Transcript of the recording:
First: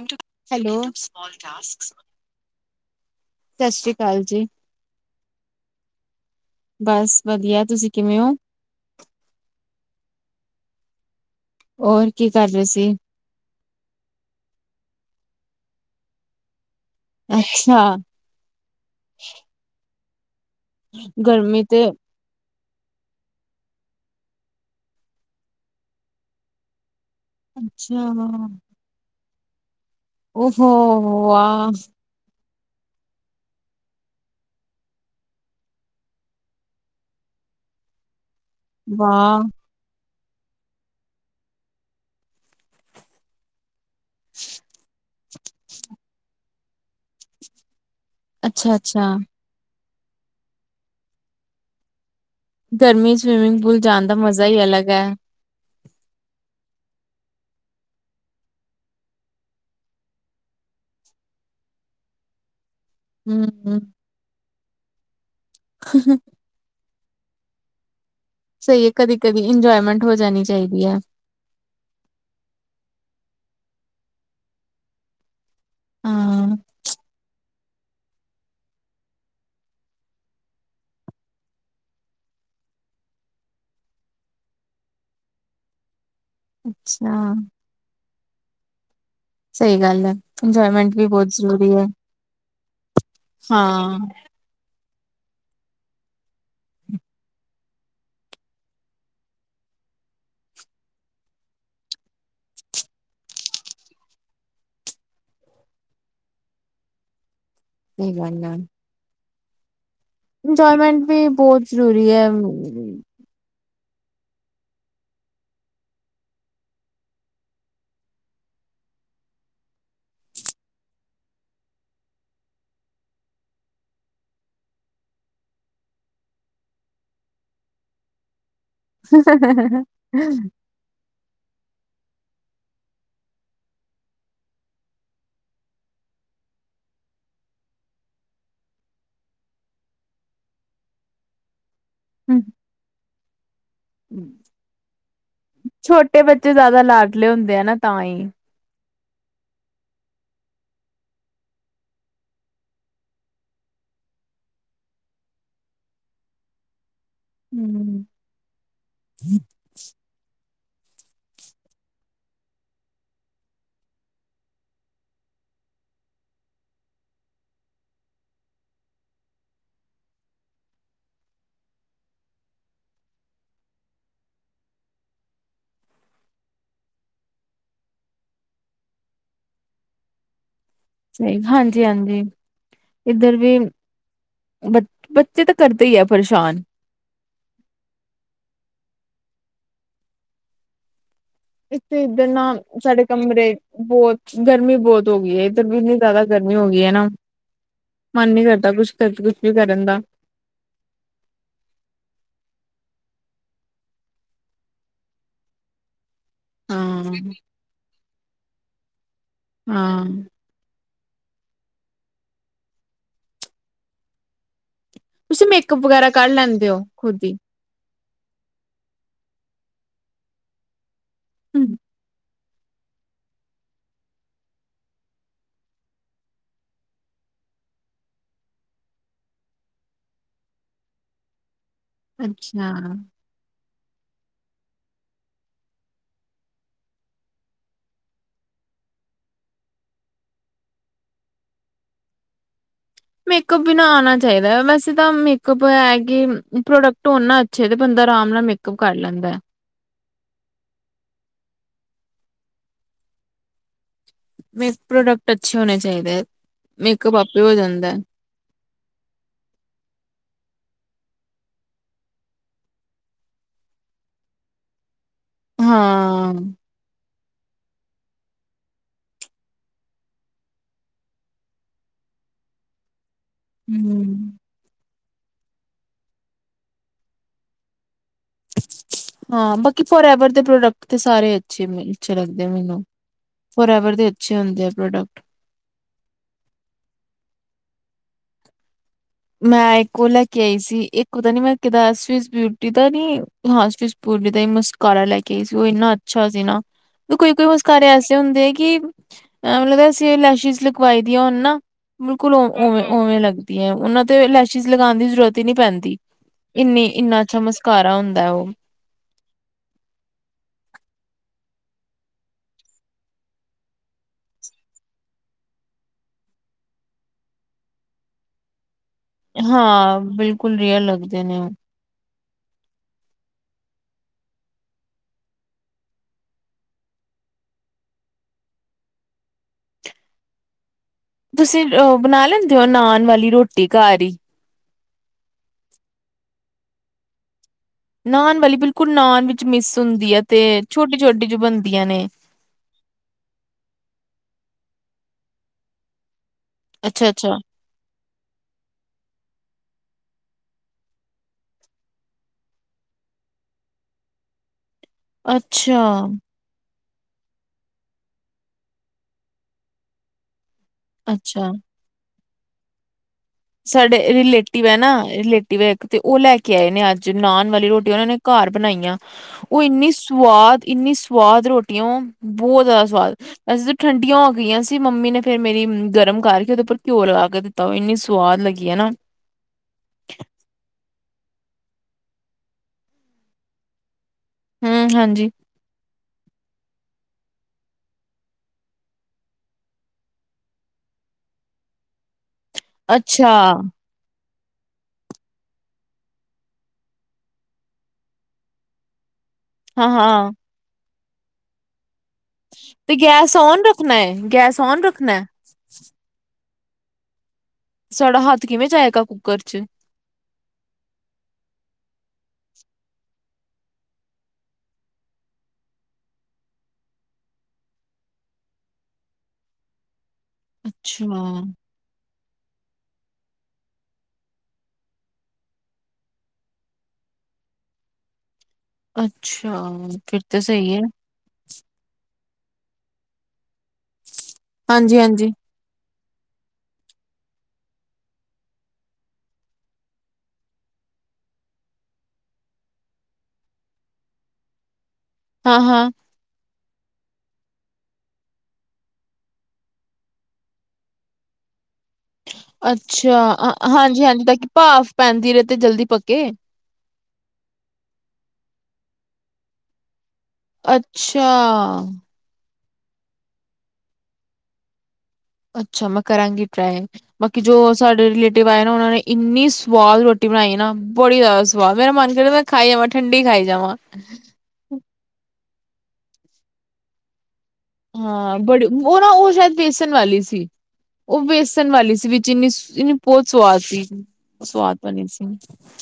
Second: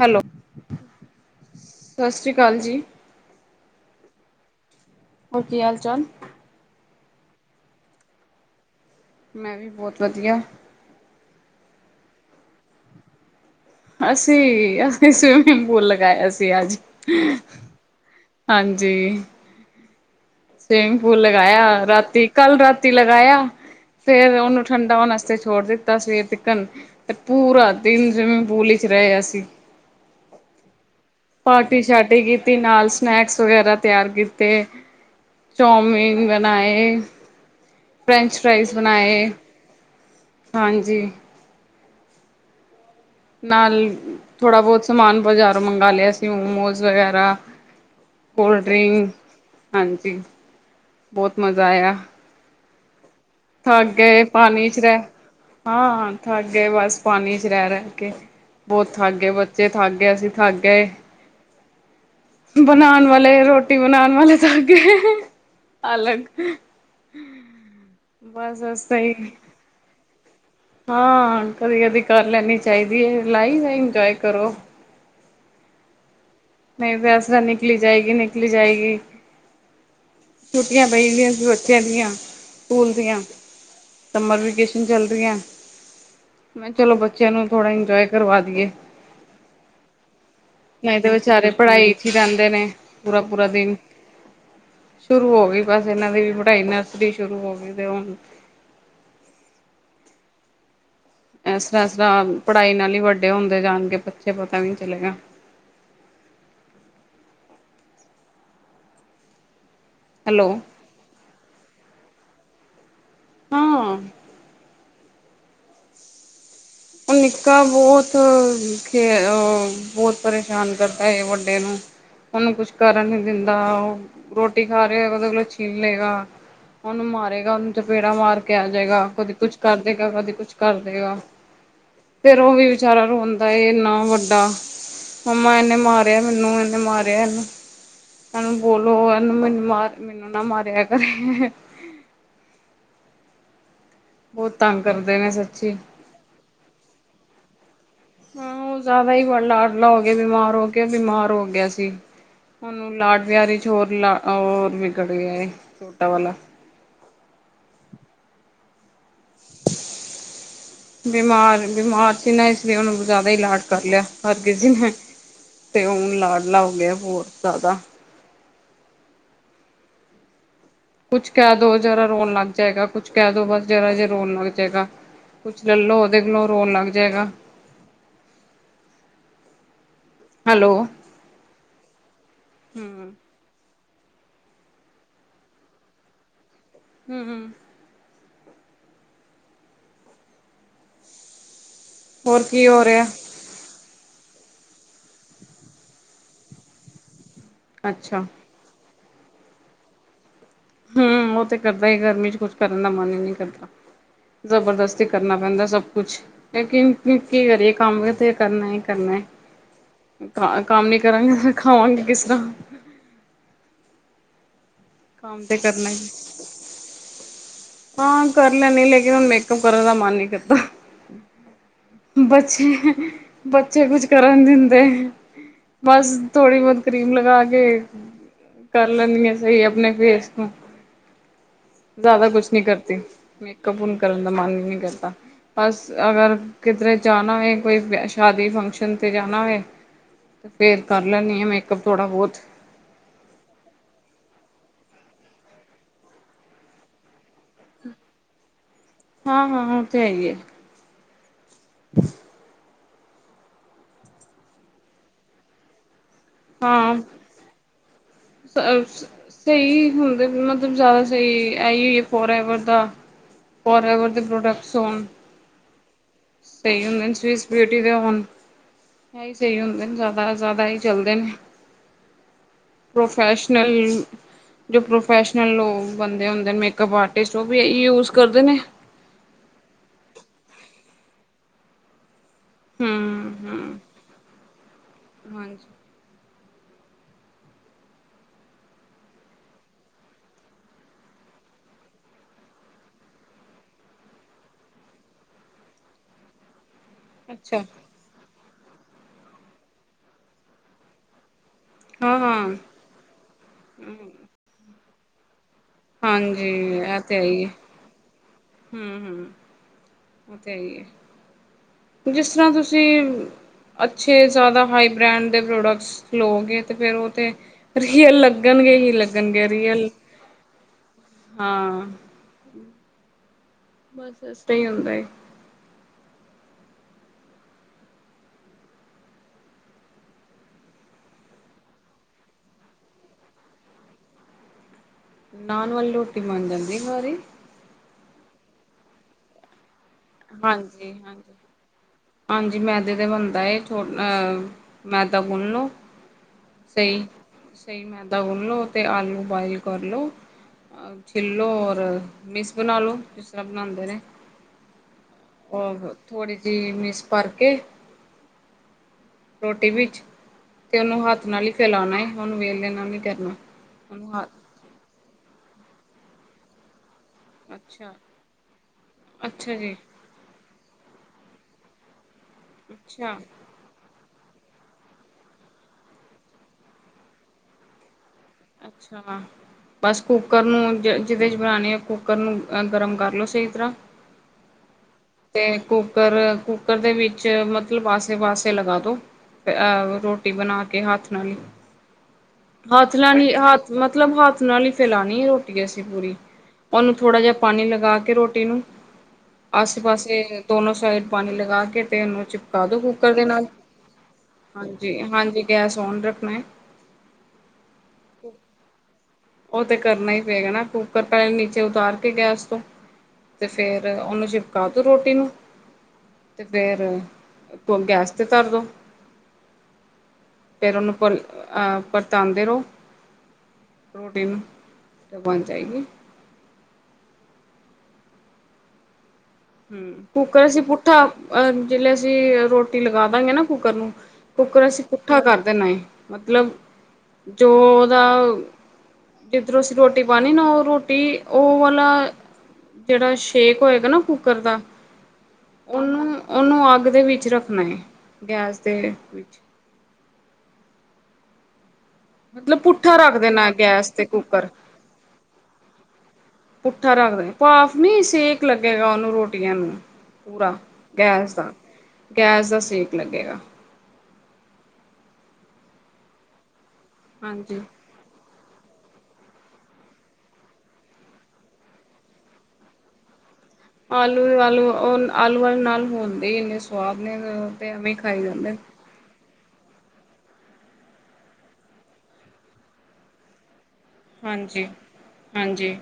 Hello hello! ਸਮੌਲ ਟਾਸ ਸਤਿ ਸ਼੍ਰੀ ਅਕਾਲ ਜੀ ਸਤਿ ਸ਼੍ਰੀ ਅਕਾਲ ਜੀ। ਹੋਰ, ਕੀ ਹਾਲ ਚਾਲ? ਬਸ ਵਧੀਆ, ਤੁਸੀਂ ਕਿਵੇਂ ਓ। ਮੈਂ, ਵੀ ਬਹੁਤ ਵਧੀਆ। ਔਰ ਕੀ ਕਰ ਰਹੇ ਸੀ? ਅਸੀਂ, ਆ ਸਵਿਮਿੰਗ ਪੂਲ ਲਗਾਇਆ ਸੀ। ਅੱਜ, ਅੱਛਾ। ਹਾਂਜੀ। ਸਵੀਮਿੰਗ ਪੂਲ ਗਰਮੀ ਲਗਾਇਆ, ਤੇ ਰਾਤੀ, ਕੱਲ, ਰਾਤੀ। ੱਤੀ ਲਗਾਇਆ ਫੇਰ, ਉਹਨੂੰ ਠੰਡਾ ਹੋਣ ਆਸਤੇ ਛੋੜ ਦਿੱਤਾ, ਸਵੇਰ ਤਕਨ ਤੇ ਪੂਰਾ ਅੱਛਾ, ਦਿਨ ਜਿਵੇਂ, ਬੋਲੀ ਚ ਰਹੇ ਅਸੀਂ। ਓ, ਹੋ। ਪਾਰਟੀ ਛਾਟੇਗੀ। ਨਾਲ ਸਨੈਕਸ ਵਗੈਰਾ ਤਿਆਰ ਕੀਤੇ, ਚੌਮਿਨ ਬਣਾਏ, ਫਰੈਂਚ ਫਾਈਜ਼ ਬਣਾਏ ਵਾਹ ਹਾਂਜੀ ਨਾਲ ਥੋੜਾ ਬਹੁਤ ਸਮਾਨ ਬਜ਼ਾਰੋਂ ਮੰਗਵਾ ਲਿਆ ਸੀ ਮੋਮੋਜ਼ ਵਗੈਰਾ ਕੋਲ ਅੱਛਾ-ਅੱਛਾ, ਡ੍ਰਿੰਕ ਹਾਂਜੀ ਬਹੁਤ ਮਜ਼ਾ ਆਇਆ। ਗਰਮੀ ਚ ਸਵਿਮਿੰਗ ਪੂਲ ਥਕ ਜਾਣ ਦਾ ਗਏ ਮਜ਼ਾ ਹੀ ਪਾਣੀ ਚ ਅਲੱਗ ਰਹਿ। ਹੈ। ਹਾਂ ਥਕ ਗਏ ਬਸ ਪਾਣੀ ਚ ਰਹਿ ਰਹਿ ਕੇ ਬਹੁਤ ਥਾ ਗਏ ਬੱਚੇ ਥੱਕ ਗਏ ਅਸੀਂ ਥੱਕ ਗਏ। ਬਣਾਉਣ ਵਾਲੇ ਰੋਟੀ ਹੂੰ, ਬਣਾਉਣ ਵਾਲੇ ਤਾਂ [unintelligible] ਅਲਗ [unintelligible] ਬਸ ਸਹੀ ਹੈ ਅਸੀ ਕਦੀ-ਕਦੀ ਇੰਜੋਏਮੈਂਟ ਹੋ ਜਾਣੀ ਚਾਹੀਦੀ ਤਾਂ। ਹੈ। ਹਾਂ ਕਦੀ ਕਦੀ ਕਰ ਲੈਣੀ ਚਾਹੀਦੀ ਹੈ। ਲਾਈਫ ਹੈ ਇੰਜੋਏ ਕਰੋ। ਹਾਂ, ਨਹੀਂ ਤਾਂ ਇਸ ਤਰ੍ਹਾਂ ਨਿਕਲੀ ਜਾਏਗੀ ਨਿਕਲੀ ਜਾਏਗੀ। ਛੁੱਟੀਆਂ ਪਈਦੀਆਂ ਸੀ ਬੱਚਿਆਂ ਦੀਆਂ ਸਕੂਲ ਦੀਆਂ ਸਮਰ ਵੇਕੇਸ਼ਨ ਚੱਲ ਰਹੀਆਂ ਮੈਂ ਚਲੋ ਅੱਛਾ ਬੱਚਿਆਂ ਨੂੰ ਥੋੜਾ ਇੰਜੋਏ ਕਰਵਾ ਦੀਏ। ਸਹੀ ਗੱਲ ਹੈ ਇੰਜੋਏਮੈਂਟ ਨਹੀਂ ਵੀ ਤੇ ਬਹੁਤ ਵਿਚਾਰੇ ਜ਼ਰੂਰੀ ਹੈ। ਪੜ੍ਹਾਈ ਚ ਹੀ ਰਹਿੰਦੇ ਨੇ ਪੂਰਾ-ਪੂਰਾ ਦਿਨ। ਹਾਂ, ਸ਼ੁਰੂ ਹੋ ਗਈ ਬਸ ਇਹਨਾਂ ਦੀ ਵੀ ਪੜ੍ਹਾਈ ਨਰਸਰੀ ਸ਼ੁਰੂ ਹੋ ਗਈ ਤੇ ਹੁਣ ਇਸ ਤਰ੍ਹਾਂ ਇਸ ਤਰ੍ਹਾਂ ਪੜ੍ਹਾਈ ਨਾਲ ਈ ਵੱਡੇ ਹੁੰਦੇ ਜਾਣ ਗੇ ਬੱਚੇ ਪਤਾ ਵੀ ਨੀ ਚਲੇਗਾ। ਸਹੀ ਗੱਲ ਆ। ਹੈਲੋ ਇੰਜੋਏਮੈਂਟ ਵੀ ਬਹੁਤ ਜ਼ਰੂਰੀ ਐ। ਹੂੰ ਹਾਂ ਉਹ ਨਿੱਕਾ ਬਹੁਤ ਖੇ ਬਹੁਤ ਪਰੇਸ਼ਾਨ ਕਰਦਾ ਏ ਵੱਡੇ ਨੂੰ ਉਹਨੂੰ ਕੁੱਛ ਕਰਨ ਨੀ ਦਿੰਦਾ ਉਹ ਰੋਟੀ ਖਾ ਰਿਹਾ ਉਹਦੇ ਕੋਲ ਛੀਨ ਲੇਗਾ ਉਹਨੂੰ ਮਾਰੇਗਾ ਉਹਨੂੰ ਚਪੇੜਾ ਮਾਰ ਕੇ ਆਏਗਾ ਕਦੇ ਕੁੱਛ ਕਰ ਦੇਗਾ ਕਦੇ ਕੁੱਛ ਕਰ ਦੇਗਾ। ਫਿਰ ਉਹ ਵੀ ਵਿਚਾਰਾ ਰੋਂਦਾ ਏ ਇੰਨਾ ਵੱਡਾ ਮੰਮਾ ਇਹਨੇ ਮਾਰਿਆ ਮੈਨੂੰ ਇਹਨੇ ਮਾਰਿਆ ਇਹਨੂੰ ਇਹਨੂੰ ਬੋਲੋ ਇਹਨੂੰ ਮੈਨੂੰ ਮਾਰ ਮੈਨੂੰ ਨਾ ਮਾਰਿਆ ਕਰੇ। ਹੂੰ ਬਹੁਤ ਤੰਗ ਕਰਦੇ ਨੇ ਸੱਚੀ ਛੋਟੇ ਬੱਚੇ ਜ਼ਿਆਦਾ ਲਾਡਲੇ ਹੁੰਦੇ ਆ ਨਾ ਤਾਂ ਹੀ ਹਾਂ ਉਹ ਜ਼ਿਆਦਾ ਹੀ ਲਾਡਲਾ ਹੋ ਗਿਆ ਬਿਮਾਰ ਹੋ ਕੇ ਬਿਮਾਰ ਹੋ ਗਿਆ ਸੀ ਉਹਾਨੂੰ ਲਾਡ ਪਿਆਰ ਚ ਹੋਰ ਲਾ ਹੋਰ ਵਿਗੜ ਗਿਆ ਏ ਛੋਟਾ ਵਾਲਾ। ਹਮ [unintelligible] ਬਿਮਾਰ ਬਿਮਾਰ ਸੀ ਨਾ ਇਸ ਲਈ ਉਹਨੂੰ ਜ਼ਿਆਦਾ ਈ ਲਾਡ ਕਰ ਲਿਆ ਹਰ ਕਿਸੀ ਨੇ ਤੇ ਹੁਣ ਲਾਡਲਾ ਹੋ ਗਿਆ ਏ ਹੋਰ ਜ਼ਿਆਦਾ ਕੁਛ ਕਹਿ ਦੋ ਜਰਾ ਰੋਣ ਲੱਗ ਜਾਏਗਾ ਕੁਛ ਕਹਿ ਦੋ ਬਸ ਜਰਾ ਜੇ ਰੋਣ ਲੱਗ ਜਾਏਗਾ ਕੁਛ ਲੈਲੋ ਉਹਦੇ ਕੋਲੋਂ ਰੋਣ ਲੱਗ ਜਾਏਗਾ। ਹੈਲੋ [unintelligible] ਹਾਂਜੀ-ਹਾਂਜੀ, ਹੂੰ। ਇੱਧਰ ਵੀ ਬ ਬੱਚੇ ਤਾਂ ਕਰਦੇ ਈ ਆ ਪਰੇਸ਼ਾਨ। ਹੂੰ, ਹੂੰ। ਤੇ ਇੱਧਰ ਹੋਰ ਨਾ ਕੀ ਹੋ ਸਾਡੇ ਰਿਹਾ ਕਮਰੇ ਬੋ ਗਰਮੀ ਬਹੁਤ ਹੋ ਗਈ ਏ ਇੱਧਰ ਵੀ ਇੰਨੀ ਜ਼ਿਆਦਾ ਗਰਮੀ ਹੋ ਗਈ ਐ ਨਾ। ਅੱਛਾ। ਮਨ ਨੀ ਕਰਦਾ ਕੁੱਛ [unintelligible] ਕੁਛ ਵੀ ਕਰਨ ਦਾ। ਹੂੰ, ਉਹ ਤੇ ਕਰਦਾ ਹੀ ਗਰਮੀ ਚ ਕੁਛ ਕਰਨ ਦਾ ਮਨ ਹੀ ਨੀ ਕਰਦਾ, ਜ਼ਬਰਦਸਤੀ ਕਰਨਾ ਪੈਂਦਾ ਸਭ ਕੁੱਛ। ਲੇਕਿਨ ਕੀ ਹਾਂ। ਕਰੀਏ ਕੰਮ ਤੇ ਕਰਨਾ ਈ ਕਰਨਾ ਹਾਂ ਐ ਕੰਮ ਨੀ ਕਰਾਂਗੇ ਫਿਰ ਖਾਵਾਂਗੇ ਕਿਸ ਤਰ੍ਹਾਂ? ਕੰਮ ਤੁਸੀਂ ਤੇ ਮੇਕਅਪ ਕਰਨਾ ਈ, ਵਗੈਰਾ ਕਰ ਲੈਂਦੇ ਹੋ ਖੁਦ ਹੀ। ਹਾਂ ਕਰ ਲੈਨੀ ਲੇਕਿਨ ਹੁਨ ਮੈਂ ਉਹ ਕਰਨ ਦਾ ਮਨ ਨੀ ਕਰਦਾ। [unintelligible] ਬੱਚੇ, ਬੱਚੇ ਕੁੱਛ ਕਰਨ ਦਿੰਦੇ ਬਸ ਥੋੜੀ ਬਹੁਤ ਕਰੀਮ ਲਗਾ ਕੇ ਕਰ ਲੈਂਨੀ ਆ ਸਹੀ ਆ ਅਪਨੇ ਫੇਸ ਤੋ। ਜ਼ਿਆਦਾ ਕੁਛ ਨੀ ਅੱਛਾ ਕਰਤੀ ਮੇਕਅਪ [unintelligible] ਕਰਨ ਦਾ ਮਨ ਈ ਨੀ ਕਰਦਾ, ਬਸ ਅਗਰ ਕਿਧਰੇ ਜਾਨਾ ਵੇ, ਕੋਈ ਸ਼ਾਦੀ ਫੰਕਸ਼ਨ ਤੇ ਜਾਨਾ ਵੇ ਤੇ ਫਿਰ ਕਰ ਲੈਨੀ ਆ ਮੇਕਅਪ ਥੋੜਾ ਬੋਤ ਮੇਕਅਪ ਵੀ ਨਾ ਆਨਾ ਚਾਹੀਦਾ ਐ, ਵੈਸੇ ਤਾਂ ਮੇਕਅਪ ਇਹ ਹੈ ਕਿ ਪ੍ਰੋਡਕਟ ਹੋਨ ਨਾ ਅੱਛੇ ਬੰਦਾ ਆਰਾਮ ਨਾਲ ਮੇ ਹਾਂ-ਹਾਂ-ਹਾਂ, ਓ ਤੇ ਹੈ ਈ ਐ। [unintelligible] ਮੇ ਪ੍ਰੋਡਕਟ ਅੱਛੇ ਹੋਨੇ ਚਾਹੀਦੇ ਹਾਂ, ਮੇਕਅਪ ਆਪੇ ਹੋ ਜਾਂਦਾ ਹੈ। [unintelligible] ਸਹੀ ਹੁੰਦੇ ਮਤਲਬ ਜ਼ਿਆਦਾ ਬਈ ਐ ਹੀ ਓ ਏ ਫੋਰਐਵਰ ਦਾ ਫੋਰਐਵਰ ਦੇ ਪ੍ਰੋਡਕਟਸ ਹੋਨ ਹਾਂ। ਸਹੀ ਹੁੰਦੇ ਸਵਿੱਸ ਬਿਊਟੀ ਦੇ ਹੋਨ, ਏਹੀ ਸਹੀ ਹੁੰਦੇਨ ਜ਼ਿਆਦਾ, ਜ਼ਿਆਦਾ ਏਹੀ ਚਲਦੇ ਨੇ। ਫੈਸ਼ਨਲ, ਹਮ ਜੋ ਪ੍ਰੋ ਪ੍ਰੋਫੈਸ਼ਨਲ ਉਹ ਬੰਦੇ ਹੁੰਦੇਨ ਮੇਕਅਪ ਆਰਟਿਸਟ, ਉਹ ਵੀ ਏਹੀ ਯੂਜ ਕਰਦੇ ਨੇ ਹਾਂ, ਬਾਕੀ ਫੋਰਐਵਰ ਦੇ ਪ੍ਰੋਡਕਟ ਤੇ ਸਾਰੇ ਅੱਛੇ ਮਿਲ ਚ ਅੱਛੇ ਲੱਗਦੇ ਮੈਨੂੰ, ਹਮ ਹਮ ਫੋਰਐਵਰ ਦੇ ਅੱਛੇ ਹੁੰਦੇ ਆ ਪ੍ਰੋਡਕਟ। ਹਾਂਜੀ ਮੈਂ ਇੱਕ ਉਹ ਲੈ ਕੇ ਆਈ ਸੀ, ਇੱਕ ਪਤਾ ਨੀ ਮੈਂ ਕਿਦਾ ਸਵਿਸ ਬਿਊਟੀ ਦਾ ਨੀ, ਹਾਂ ਸਵਿਸ ਬਿਊਟੀ ਦਾ ਹੀ, ਮਸਕਾਰਾ ਲੈ ਕੇ ਆਈ ਸੀ, ਉਹ ਇੰਨਾ ਅੱਛਾ ਸੀ ਨਾ ਕੋਈ ਕੋਈ ਅੱਛਾ ਮਸਕਾਰੇ ਐਸੇ ਹੁੰਦੇ ਐ ਕਿ [unintelligible] ਮਤਲਬ ਅਸੀਂ ਲੈਸ਼ਿਜ਼ ਲਗਵਾਈ ਦੀਆਂ ਹੋਨ ਨਾ ਹਾਂ ਬਿਲਕੁਲ ਉ, ਹਾਂ ਉਵੇਂ-ਉਵੇਂ ਲੱਗਦੀ ਐ ਉਹ ਨਾ ਤੇ ਲੈਸ਼ੀਜ ਆਣ ਦੀ ਜ਼ਰੂਰਤ ਨੀ ਪੈਂਦੀ ਹਾਂਜੀ ਇੰਨੀ ਇਹ ਤਾਂ ਇੰਨਾ ਹੈ ਅੱਛਾ ਹੀ ਹੈ ਮਸਕਾਰਾ ਹੁੰਦਾ ਉਹ ਹਮ ਹਮ ਉਹ ਤਾਂਹੀ ਹੈ ਜਿਸ ਤਰ੍ਹਾਂ ਤੁਸੀਂ ਅੱਛੇ ਜ਼ਿਆਦਾ ਹਾਈ ਬ੍ਰੈਂਡ ਦੇ ਪ੍ਰੋਡਕਟਸ ਲਓਗੇ ਤੇ ਫਿਰ ਉਹ ਤੇ ਰੀਅਲ ਲੱਗਣਗੇ ਹੀ ਲ ਹਾਂ ਬਿਲਕੁਲ ਰੀਅਲ ਲੱਗਦੇ ਨੇ ਉਹ ਹਮ ਬਸਸ ਸਟੇ ਹੁੰਦਾ ਏ ਤੁਸੀਂ ਬਣਾ ਲੈਂਦੇ ਹੋ ਨਾਨ ਵਾਲੀ ਰੋਟੀ ਘਰ ਹੀ ਨਾਨ ਵਾਲੀ ਰੋਟੀ ਬਨ ਜਾਂਦੀ ਹੈ ਘਰ ਹੀ ਨਾਨ ਵਾਲੀ ਬਿਲਕੁਲ ਨਾਨ ਵਿੱਚ ਮਿਸ ਹੁੰਦੀ ਹੈ ਤੇ ਹਾਂਜੀ ਛੋਟੀ ਛੋਟੀ ਹਾਂਜੀ ਜੋ ਬਣਦੀਆਂ ਨੇ ਹਾਂਜੀ ਮੈਦੇ ਦਾ ਬੰਦਾ ਛੋਟ ਅਹ ਆਟਾ ਗੁੰਨ ਲਓ ਸਹੀ ਅੱਛਾ ਅੱਛਾ ਸਹੀ ਮੈਦਾ ਗੋਨਲੋ ਤੇ ਆਲੂ ਬੁਇਲ ਕਰ ਲੋ ਅ ਛਿੱਲੋ ਔਰ ਮਿਸ ਬਣਾ ਲਓ ਜਿਸ ਤਰ੍ਹਾਂ ਬਣਾਉਂਦੇ ਨੇ ਅੱਛਾ ਉਹ ਥੋੜੀ ਜਿਹੀ ਮਿਸ ਭਰਕੇ ਰੋਟੀ ਵਿੱਚ ਤੇ ਉਹਨੂੰ ਹੱਥ ਨਾਲ ਹੀ ਅੱਛਾ ਫੈਲਾਉਣਾ ਏ ਉਹਨੂ ਵੇਲ ਲੈਣਾ ਨੀ ਕਰ ਸਾਡੇ ਰਿਲੇਟਿਵ ਹੈ ਨਾ ਰਿਲੇਟਿਵ ਹੈ ਇੱਕ ਤੇ ਉਹ ਲੈ ਕੇ ਆਏ ਨੇ ਅੱਜ ਨਾਨ ਵਾਲੀ ਰੋਟੀ ਅੱਛਾ ਉਹਨਾਂ ਨੇ ਘਰ ਬਣਾਈਆਂ ਅੱਛਾ ਉਹ ਜੀ ਇੰਨੀ ਸਵਾਦ ਇੰਨੀ ਸਵਾਦ ਰੋਟੀੀਆਂ ਉਹ ਬਹੁਤ ਜ਼ਿਆਦਾ ਸਵਾਦ ਅੱਛਾ ਵੈਸੇ ਤਾਂ ਠੰਡ ਟੀਆਂ ਹੋ ਗਈਆਂ ਸੀ ਮੰਮੀ ਨੇ ਫੇ ਮੇਰੀ ਗਰਮ ਕਰਕੇ ਉਹਦੇ ਉੱਪਰ ਘਿਓ ਲਗਾ ਕੇ ਦਿੱਤਾ ਉਹ ਇੰਨੀ ਸਵਾਦ ਲੱਗੀ ਹੈ ਨਾ ਅੱਛਾ ਬਸ ਕੁੂੱਕਰ ਨੂੰ ਜ ਜਿਹਦੇ ਚ ਬਣਾਉਣੇ ਆ ਕੁੂੱਕਰ ਨੂੰਹ ਗਰਮ ਕਰ ਲਓ ਸਹੀ ਤਰ੍ਹਾਂ ਹਮ ਹਾਂਜੀ ਤੇ ਕੁ ਕੁਕਰ ਕੁੱਕਰ ਦੇ ਵਿੱਚ ਮਤਲਬ ਆਸੇ ਪਾਸੇ ਲਗਾ ਦੋ ਅਹ ਰੋਟੀ ਬਣਾ ਕੇ ਹੱਥ ਨਾਲ ਯਾਨੀ ਅੱਛਾ ਹੱ ਮਤਲਬ ਹੱਥ ਨਾਲ ਹੀ ਫੈਲਾਣੀ ਹੈ ਰੋਟੀ ਅਸੀਂ ਪੂਰੀ ਉਹਨੂੰ ਥੋੜ੍ਹਾ ਜਿਹਾ ਪਾਣੀ ਲਗਾ ਕੇ ਰੋਟੀ ਨੂੰ ਆਸੇ ਹਾਂ ਪਾਸੇ ਹਾਂ ਦੋਨੋ ਸਾਈਡ ਪਾਣੀ ਲਗਾ ਕੇ ਤੇਨੂੰ ਚਿਪਕਾ ਦੋ ਤੇ ਕੂਕਰ ਦੇ ਗੈਸ ਨਾਲ ਔਨ ਰੱਖਣਾ ਹੈ ਗੈਸ ਔਨ ਹਾਂਜੀ ਰੱਖਣਾ ਹੈ ਹਾਂਜੀ ਗੈਸ ਓਨ ਰੱਖਣਾ ਹੈ ਸਾਡਾ ਹੱਥ ਕਿਵੇਂ ਜਾ ਆਏਗਾ ਉਹ ਤੇ ਕਰਨਾ ਹੀ ਪਏਗਾ ਨਾ ਕੁੂੱਕਰ ਪਹਿਲੇ ਨੀਚੇ ਉਤਾਰ ਕੇ ਗੈਸ ਤੋਂ ਤੇ ਫੇਿਰ ਉਹਨੂੰ ਚਿਪਕਾ ਦੋ ਰੋਟੀ ਨੂੰ ਤੇ ਫੇਰ ਗੈਸ ਤੇ ਧਰਦੋ ਪੈਰਨਪਲ ਅੱਛਾ ਅ ਤਾਂਉਂਦੇ ਰਹੋ ਰੋਟੀ ਨੂੰ ਲਗਣੀ ਚਾਹੀਦੀ ਅੱ ਹਮ ਕੁੱਕਰ ਅ ਸੀ ਪੁੱਠਾ ਅਹ ਜਲੇ ਅਸੀਂ ਰੋਟੀ ਲਗਾਾਇਏਗੇ ਨਾ ਕੁਕਰ ਨੂੰ ਕੁੂੱਕਰ ਅਸੀਂ ਹਾਂਜੀ ਪੁੱਠਾ ਹਾਂਜੀ ਕਰ ਦੇਣਾ ਮਤਲਬ ਜੋ ਉਹਦਾ ਜਿੱਧਰੋਂ ਅਂ ਰੋਟੀ ਪਣੀ ਨਾ ਉਹ ਰੋਟੀ ਉਹ ਵਾਲਾ ਜਿਹੜਾ ਸ਼ੇਕ ਹੋਏਗਾ ਨਾ ਕੁੱਕ ੱਕਰਦਾ ਹਾਂ ਹਾਂ ਉਹਨੂੰ ਉਹਨੂੰ ਆ ਅਗ ਦੇ ਵਿੱਚ ਰੱਖਣਾ ਹੈ ਗੈਸ ਦੇ ਵਿੱਚ ਮਤਲਬ ਪੁੱਠਾ ਅੱਛਾ ਰੱਖਦੇ ਨੇ ਗੈਸ ਤੇ ਹਾਂਜੀ ਹਾਂਜੀ ਤਾਂ ਕੁੱਕਰ ਕਿ ਭਾਫ਼ ਪੈਂਦੀ ਰਹੇ ਤੇ ਜਲਦੀ ਪੱਕੇ ਪੁੱਠਾ ਰੱਖਦੇ ਨੇ ਭਾਫ ਨੀ ਸੇਕ ਲੱਗੇ ਗਾ ਉਹਨੂੰ ਰੋਟੀਆਂ ਨੂੰ ਪੂਰਾ ਅੱਛਾ ਗੈਸ ਦਾ ਗੈਸ ਦਾ ਸੇਕ ਲੱਗੇਗਾ ਅੱਛਾ ਮੈਂ ਕਰਾਂਗੀ ਹੈ ਬਾਕੀ ਹਾਂਜੀ ਜੋ ਸਾਡੇ ਰਿਲੇ ਪਾਏ ਨਾ ਉਹਨਾਂ ਨੇ ਇੰਨੀ ਸਵਾਦ ਰੋਟੀ ਬਣਾਈ ਨਾ ਬੜੀ ਜ਼ਿਆਦਾ ਸਵਾਦ ਮੇਰਾ ਮਨ ਕਰ ਮੈਂ ਖਾਈ ਜਾਵ ਠੰਡੀ ਖਾਈ ਜਾ ਆਲੂ ਆਲੂ ਉਹ ਆਲੂ ਨਾਲ ਹੋਣ ਦੇ ਇੰਨੇ ਸਵਾਦ ਨੇ ਤੇ ਐਵੇਂ ਖਾਈ ਹਾਂ ਜਾਂਦੇ। ਬੜੀ ਉਹ ਨਾ ਉਹ ਸ਼ਾਇਦ ਬੇਸਣ ਵਾਲੀ ਸੀ ਉਹ ਵੇਸਣ ਵਾਲੀ ਸੀ ਵਿੱਚ ਇੰਨੀ ਇਨੀ ਬਹੁਤ ਸਵਾਦ ਸੀ ਹਾਂਜੀ, ਸਵਾਦ ਬਣੀ ਸੀ ਹਾਂਜੀ।